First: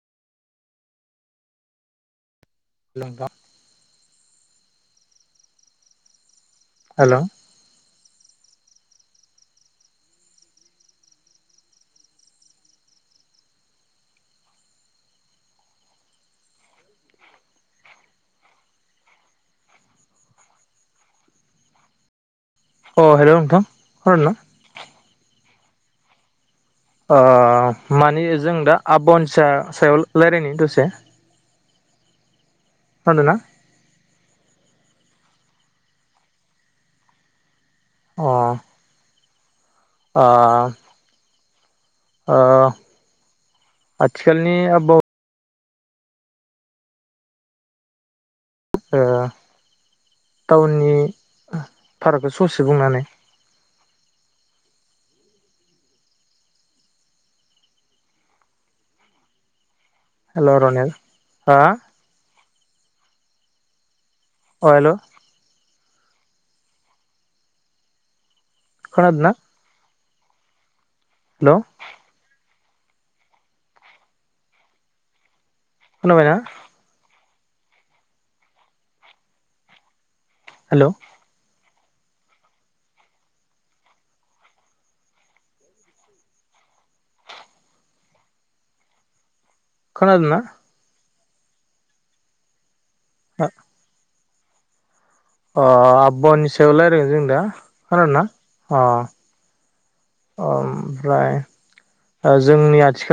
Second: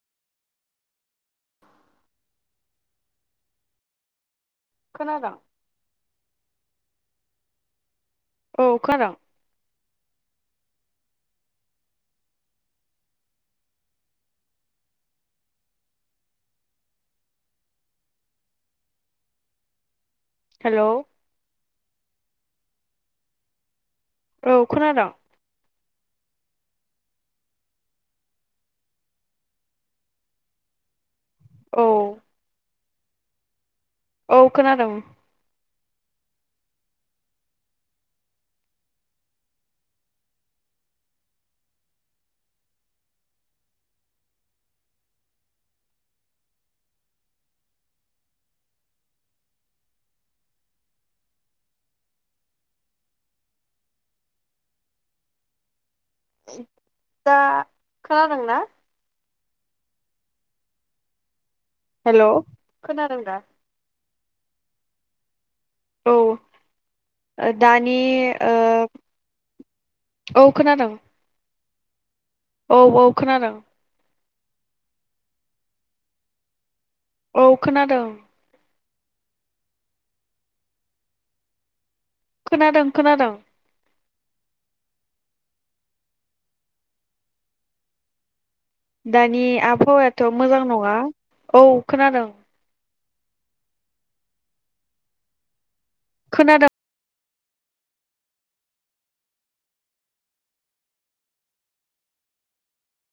[unintelligible] खोनादोंं हेलौ औ खोनादों हेलौ अ हेलौ नोंथां खोनादोंना? औ खोनादों अ माने जों दा आबानसा सायाव रायलायनि दसे औ खोनादों ना औ खोनादों अ आ ओ आथिखालनि आबाव ओ टाउननि भाराखौ ससे बुंनानै दा खोनादोंना हेल' रनेेल हेल' खोनादों दा अ हेल' औ दानि ओ खोनादों ना औ खोनादों हेल' औ औ खोनादों खोनाबाय ना औ खोनादों हेल' खोनादों खोनादों दानि आबहावायाथ' खोनादोंना? मोजां नङा औ खोनादों हा अ आबहावानि खोनादों। सायाव रायलायगोन जों दा। खोनादोना अ ओमफ्राय जोंनि आथिखालनि